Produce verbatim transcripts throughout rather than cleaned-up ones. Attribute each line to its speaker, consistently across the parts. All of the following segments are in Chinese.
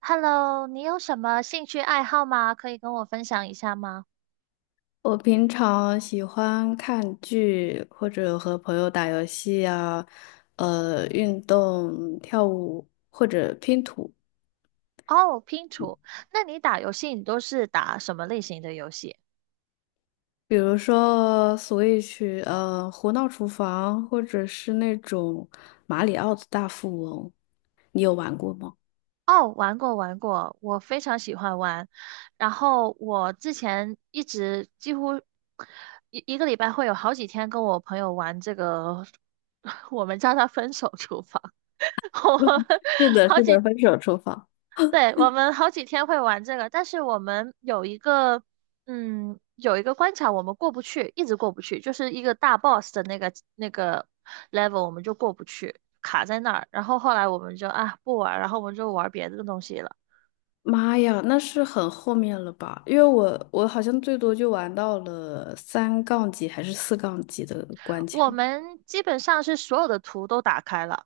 Speaker 1: Hello，你有什么兴趣爱好吗？可以跟我分享一下吗？
Speaker 2: 我平常喜欢看剧，或者和朋友打游戏啊，呃，运动、跳舞或者拼图，
Speaker 1: 哦，拼图。那你打游戏，你都是打什么类型的游戏？
Speaker 2: 比如说 Switch，呃，《胡闹厨房》，或者是那种《马里奥的大富翁》，你有玩过吗？
Speaker 1: 哦，玩过玩过，我非常喜欢玩。然后我之前一直几乎一一个礼拜会有好几天跟我朋友玩这个，我们叫它分手厨房。我们
Speaker 2: 是的，
Speaker 1: 好
Speaker 2: 是
Speaker 1: 几
Speaker 2: 的，分手厨房。
Speaker 1: 对，我们好几天会玩这个，但是我们有一个，嗯，有一个关卡我们过不去，一直过不去，就是一个大 boss 的那个那个 level 我们就过不去，卡在那儿。然后后来我们就啊不玩儿，然后我们就玩别的东西了。
Speaker 2: 妈呀，那是很后面了吧？因为我我好像最多就玩到了三杠几还是四杠几的关卡。
Speaker 1: 我们基本上是所有的图都打开了，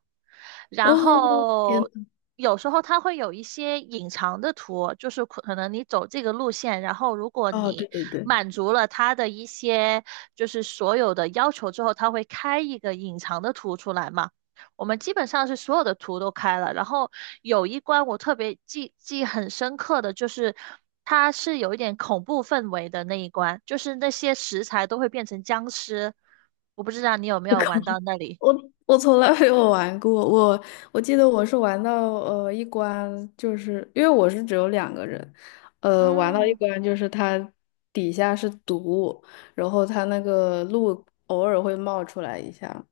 Speaker 1: 然
Speaker 2: 哦，天
Speaker 1: 后
Speaker 2: 呐，
Speaker 1: 有时候它会有一些隐藏的图，就是可能你走这个路线，然后如果
Speaker 2: 哦，对
Speaker 1: 你
Speaker 2: 对对，
Speaker 1: 满足了它的一些就是所有的要求之后，它会开一个隐藏的图出来嘛。我们基本上是所有的图都开了，然后有一关我特别记记很深刻的就是，它是有一点恐怖氛围的那一关，就是那些食材都会变成僵尸。我不知道你有没有玩到那 里。
Speaker 2: 我我从来没有玩过，我我记得我是玩到呃一关，就是因为我是只有两个人，呃，玩到一
Speaker 1: 嗯。
Speaker 2: 关就是它底下是毒物然后它那个路偶尔会冒出来一下，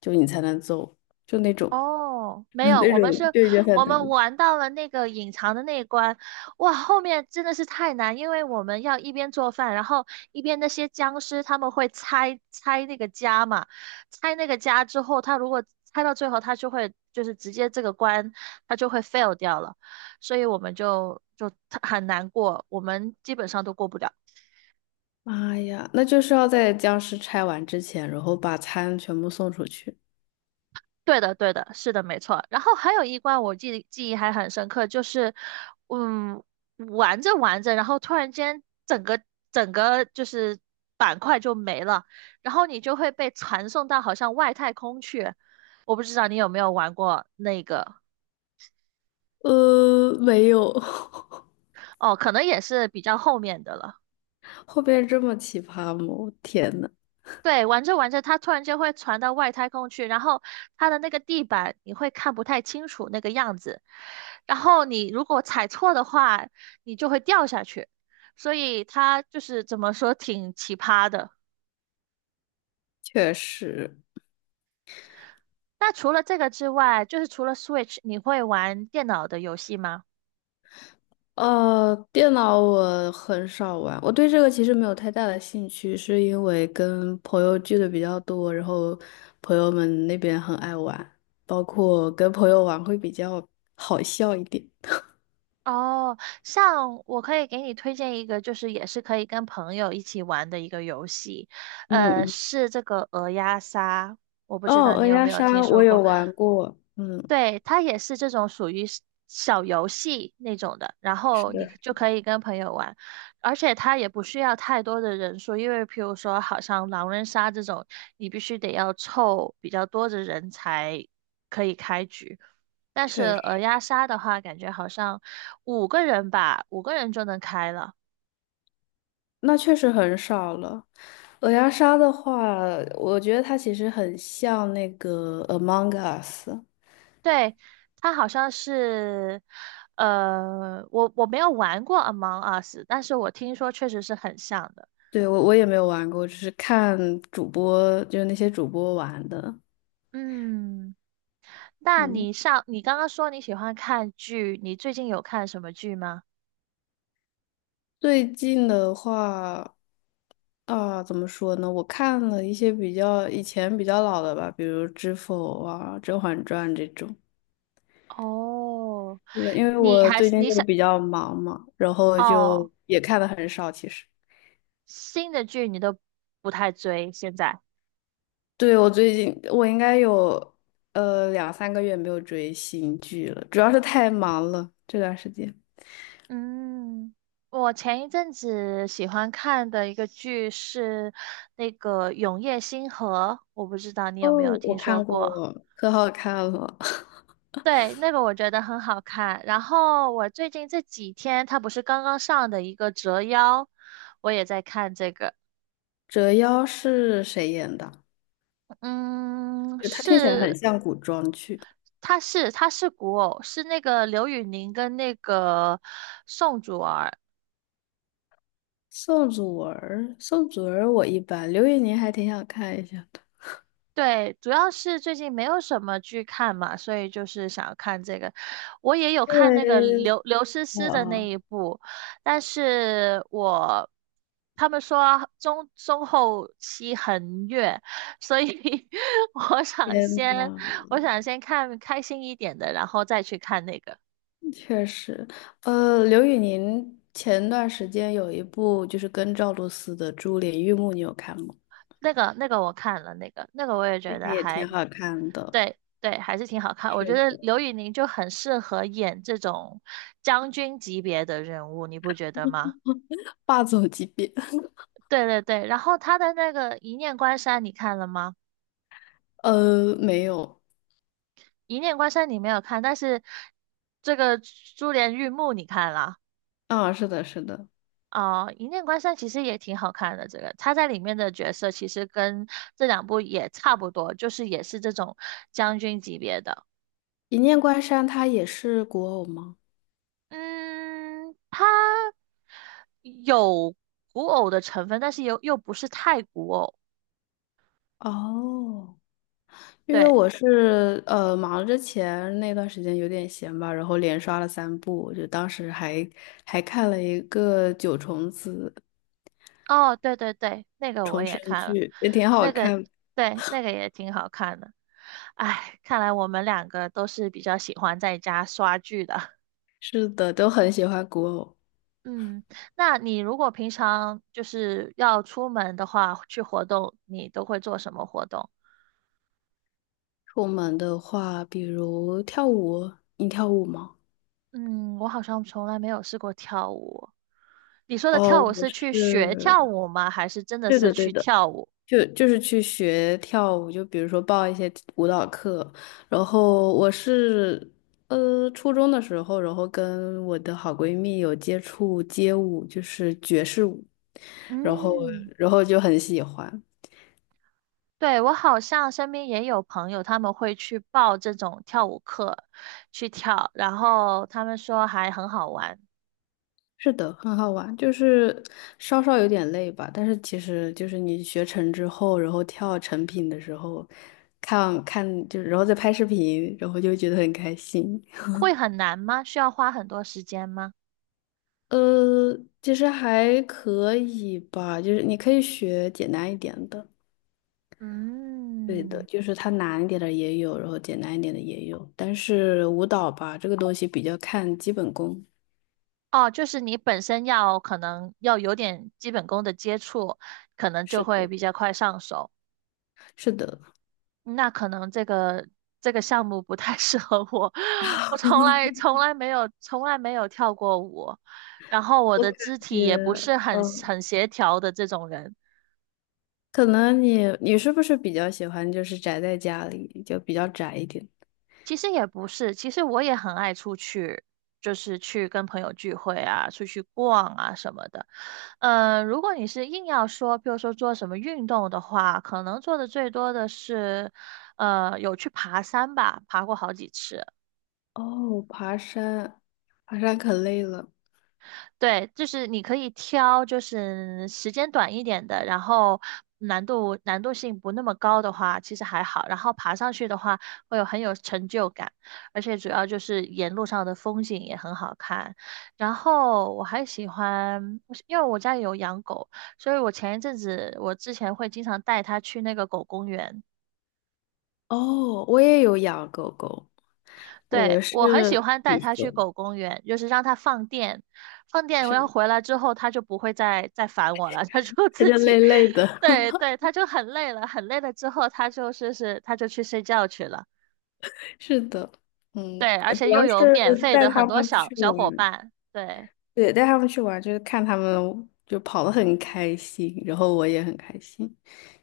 Speaker 2: 就你才能走，就那种
Speaker 1: 哦，没 有，
Speaker 2: 那
Speaker 1: 我
Speaker 2: 种
Speaker 1: 们是，
Speaker 2: 就已经很
Speaker 1: 我
Speaker 2: 难
Speaker 1: 们
Speaker 2: 了。
Speaker 1: 玩到了那个隐藏的那一关，哇，后面真的是太难，因为我们要一边做饭，然后一边那些僵尸他们会拆拆那个家嘛，拆那个家之后，他如果拆到最后，他就会就是直接这个关他就会 fail 掉了，所以我们就就很难过，我们基本上都过不了。
Speaker 2: 妈呀，那就是要在僵尸拆完之前，然后把餐全部送出去。
Speaker 1: 对的，对的，是的，没错。然后还有一关我记记忆还很深刻，就是，嗯，玩着玩着，然后突然间整个整个就是板块就没了，然后你就会被传送到好像外太空去。我不知道你有没有玩过那个，
Speaker 2: 呃，没有，
Speaker 1: 哦，可能也是比较后面的了。
Speaker 2: 后边这么奇葩吗？我天呐，
Speaker 1: 对，玩着玩着，它突然间会传到外太空去，然后它的那个地板你会看不太清楚那个样子，然后你如果踩错的话，你就会掉下去，所以它就是怎么说挺奇葩的。
Speaker 2: 确实。
Speaker 1: 那除了这个之外，就是除了 Switch，你会玩电脑的游戏吗？
Speaker 2: 呃，电脑我很少玩，我对这个其实没有太大的兴趣，是因为跟朋友聚的比较多，然后朋友们那边很爱玩，包括跟朋友玩会比较好笑一点。
Speaker 1: 哦，像我可以给你推荐一个，就是也是可以跟朋友一起玩的一个游戏，
Speaker 2: 嗯
Speaker 1: 呃，
Speaker 2: 嗯，
Speaker 1: 是这个鹅鸭杀，我不知
Speaker 2: 哦，
Speaker 1: 道你
Speaker 2: 鹅
Speaker 1: 有
Speaker 2: 鸭
Speaker 1: 没有听
Speaker 2: 杀我
Speaker 1: 说
Speaker 2: 有
Speaker 1: 过。
Speaker 2: 玩过，嗯，
Speaker 1: 对，它也是这种属于是小游戏那种的，然
Speaker 2: 是
Speaker 1: 后你
Speaker 2: 的，
Speaker 1: 就可以跟朋友玩，而且它也不需要太多的人数，因为譬如说，好像狼人杀这种，你必须得要凑比较多的人才可以开局。但是
Speaker 2: 确实，
Speaker 1: 鹅鸭杀的话，感觉好像五个人吧，五个人就能开了。
Speaker 2: 那确实很少了。鹅鸭杀的话，我觉得它其实很像那个 Among Us。
Speaker 1: 对，它好像是，呃，我我没有玩过 Among Us，但是我听说确实是很像的。
Speaker 2: 对，我我也没有玩过，只是看主播，就是那些主播玩的。
Speaker 1: 嗯，那
Speaker 2: 嗯，
Speaker 1: 你上，你刚刚说你喜欢看剧，你最近有看什么剧吗？
Speaker 2: 最近的话，啊，怎么说呢？我看了一些比较以前比较老的吧，比如《知否》啊，《甄嬛传》这种。
Speaker 1: 哦，
Speaker 2: 是的，因为
Speaker 1: 你
Speaker 2: 我
Speaker 1: 还
Speaker 2: 最
Speaker 1: 是
Speaker 2: 近
Speaker 1: 你
Speaker 2: 就
Speaker 1: 想，
Speaker 2: 比较忙嘛，然后就
Speaker 1: 哦，
Speaker 2: 也看的很少。其实，
Speaker 1: 新的剧你都不太追，现在。
Speaker 2: 对，我最近我应该有呃两三个月没有追新剧了，主要是太忙了这段时间。
Speaker 1: 嗯，我前一阵子喜欢看的一个剧是那个《永夜星河》，我不知道你
Speaker 2: 哦，
Speaker 1: 有没有
Speaker 2: 我
Speaker 1: 听说
Speaker 2: 看
Speaker 1: 过。
Speaker 2: 过，可好看了。
Speaker 1: 对，那个我觉得很好看。然后我最近这几天，它不是刚刚上的一个《折腰》，我也在看这个。
Speaker 2: 折腰是谁演的？
Speaker 1: 嗯，
Speaker 2: 就它听起来很
Speaker 1: 是，
Speaker 2: 像古装剧。
Speaker 1: 它是它是古偶，是那个刘宇宁跟那个宋祖儿。
Speaker 2: 宋祖儿，宋祖儿我一般，刘宇宁还挺想看一下的，
Speaker 1: 对，主要是最近没有什么剧看嘛，所以就是想要看这个。我也有
Speaker 2: 因
Speaker 1: 看那个
Speaker 2: 为
Speaker 1: 刘刘诗诗的那
Speaker 2: 哦，
Speaker 1: 一部，但是我他们说中中后期很虐，所以 我想
Speaker 2: 天
Speaker 1: 先
Speaker 2: 呐，
Speaker 1: 我想先看开心一点的，然后再去看那个。
Speaker 2: 确实，呃，刘宇宁前段时间有一部就是跟赵露思的《珠帘玉幕》，你有看吗？
Speaker 1: 那个那个我看了，那个那个我也
Speaker 2: 那
Speaker 1: 觉
Speaker 2: 个
Speaker 1: 得
Speaker 2: 也
Speaker 1: 还
Speaker 2: 挺好看的，
Speaker 1: 对对，还是挺好看。我觉
Speaker 2: 是
Speaker 1: 得
Speaker 2: 的，
Speaker 1: 刘宇宁就很适合演这种将军级别的人物，你不觉得吗？
Speaker 2: 霸总级别。
Speaker 1: 对对对，然后他的那个《一念关山》，你看了吗？
Speaker 2: 呃，没有，
Speaker 1: 《一念关山》你没有看，但是这个《珠帘玉幕》你看了
Speaker 2: 啊，是的，是的，
Speaker 1: 哦，一念关山》其实也挺好看的。这个他在里面的角色其实跟这两部也差不多，就是也是这种将军级别的。
Speaker 2: 《一念关山》它也是古偶吗？
Speaker 1: 嗯，他。有古偶的成分，但是又又不是太古偶。
Speaker 2: 哦。因为
Speaker 1: 对，
Speaker 2: 我是呃忙之前那段时间有点闲吧，然后连刷了三部，就当时还还看了一个《九重紫》
Speaker 1: 哦，对对对，那个我
Speaker 2: 重
Speaker 1: 也
Speaker 2: 生
Speaker 1: 看了，
Speaker 2: 剧，也挺好
Speaker 1: 那个
Speaker 2: 看。
Speaker 1: 对，那个也挺好看的。哎，看来我们两个都是比较喜欢在家刷剧的。
Speaker 2: 是的，都很喜欢古偶。
Speaker 1: 嗯，那你如果平常就是要出门的话，去活动，你都会做什么活动？
Speaker 2: 出门的话，比如跳舞，你跳舞吗？
Speaker 1: 嗯，我好像从来没有试过跳舞。你说的
Speaker 2: 哦，
Speaker 1: 跳舞
Speaker 2: 我
Speaker 1: 是去学
Speaker 2: 是，
Speaker 1: 跳舞吗？还是真的
Speaker 2: 对
Speaker 1: 是
Speaker 2: 的对
Speaker 1: 去
Speaker 2: 的。
Speaker 1: 跳舞？
Speaker 2: 就就是去学跳舞，就比如说报一些舞蹈课，然后我是呃初中的时候，然后跟我的好闺蜜有接触街舞，就是爵士舞，然后
Speaker 1: 嗯。
Speaker 2: 然后就很喜欢。
Speaker 1: 对，我好像身边也有朋友，他们会去报这种跳舞课去跳，然后他们说还很好玩。
Speaker 2: 是的，很好玩，就是稍稍有点累吧，但是其实就是你学成之后，然后跳成品的时候，看看就然后再拍视频，然后就会觉得很开心。
Speaker 1: 会很难吗？需要花很多时间吗？
Speaker 2: 呃，其实还可以吧，就是你可以学简单一点的，对的，
Speaker 1: 嗯，
Speaker 2: 就是它难一点的也有，然后简单一点的也有，但是舞蹈吧，这个东西比较看基本功。
Speaker 1: 哦，就是你本身要可能要有点基本功的接触，可能就
Speaker 2: 是
Speaker 1: 会
Speaker 2: 的，
Speaker 1: 比较快上手。
Speaker 2: 是的，
Speaker 1: 那可能这个这个项目不太 适合我，我从来从来没有从来没有跳过舞，然后我
Speaker 2: 我
Speaker 1: 的
Speaker 2: 感
Speaker 1: 肢体
Speaker 2: 觉，
Speaker 1: 也不是很
Speaker 2: 嗯，
Speaker 1: 很协调的这种人。
Speaker 2: 可能你你是不是比较喜欢就是宅在家里，就比较宅一点？
Speaker 1: 其实也不是，其实我也很爱出去，就是去跟朋友聚会啊，出去逛啊什么的。呃，如果你是硬要说，比如说做什么运动的话，可能做的最多的是，呃，有去爬山吧，爬过好几次。
Speaker 2: 哦，爬山，爬山可累了。
Speaker 1: 对，就是你可以挑，就是时间短一点的，然后难度难度性不那么高的话，其实还好。然后爬上去的话，会有很有成就感，而且主要就是沿路上的风景也很好看。然后我还喜欢，我是因为我家里有养狗，所以我前一阵子我之前会经常带它去那个狗公园。
Speaker 2: 哦，我也有养狗狗，我
Speaker 1: 对，我很喜
Speaker 2: 是
Speaker 1: 欢带
Speaker 2: 比
Speaker 1: 它去
Speaker 2: 熊，
Speaker 1: 狗公园，就是让它放电，放电，我
Speaker 2: 是，
Speaker 1: 要回来之后，它就不会再再烦我了，它就
Speaker 2: 它
Speaker 1: 自
Speaker 2: 就
Speaker 1: 己，
Speaker 2: 累累 的。
Speaker 1: 对 对，它就很累了，很累了之后，它就是是它就去睡觉去了，
Speaker 2: 是的，嗯，
Speaker 1: 对，而
Speaker 2: 呃主
Speaker 1: 且
Speaker 2: 要
Speaker 1: 又有
Speaker 2: 是
Speaker 1: 免费的
Speaker 2: 带
Speaker 1: 很
Speaker 2: 他
Speaker 1: 多
Speaker 2: 们
Speaker 1: 小
Speaker 2: 去
Speaker 1: 小伙
Speaker 2: 玩，
Speaker 1: 伴，对。
Speaker 2: 对，带他们去玩，就是看他们就跑得很开心，然后我也很开心，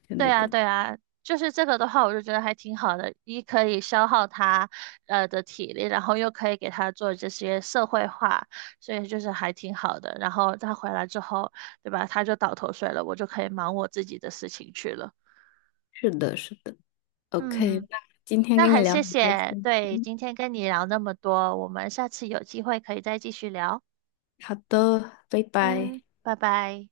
Speaker 2: 就那
Speaker 1: 对啊，
Speaker 2: 种。
Speaker 1: 对啊，就是这个的话，我就觉得还挺好的，一可以消耗他呃的体力，然后又可以给他做这些社会化，所以就是还挺好的。然后他回来之后，对吧？他就倒头睡了，我就可以忙我自己的事情去了。
Speaker 2: 是的，是的。OK，
Speaker 1: 嗯，
Speaker 2: 那今天
Speaker 1: 那
Speaker 2: 跟你
Speaker 1: 很
Speaker 2: 聊
Speaker 1: 谢
Speaker 2: 很开
Speaker 1: 谢，
Speaker 2: 心。
Speaker 1: 对，
Speaker 2: 嗯
Speaker 1: 今天跟你聊那么多，我们下次有机会可以再继续聊。
Speaker 2: 好的，拜拜。
Speaker 1: 嗯，拜拜。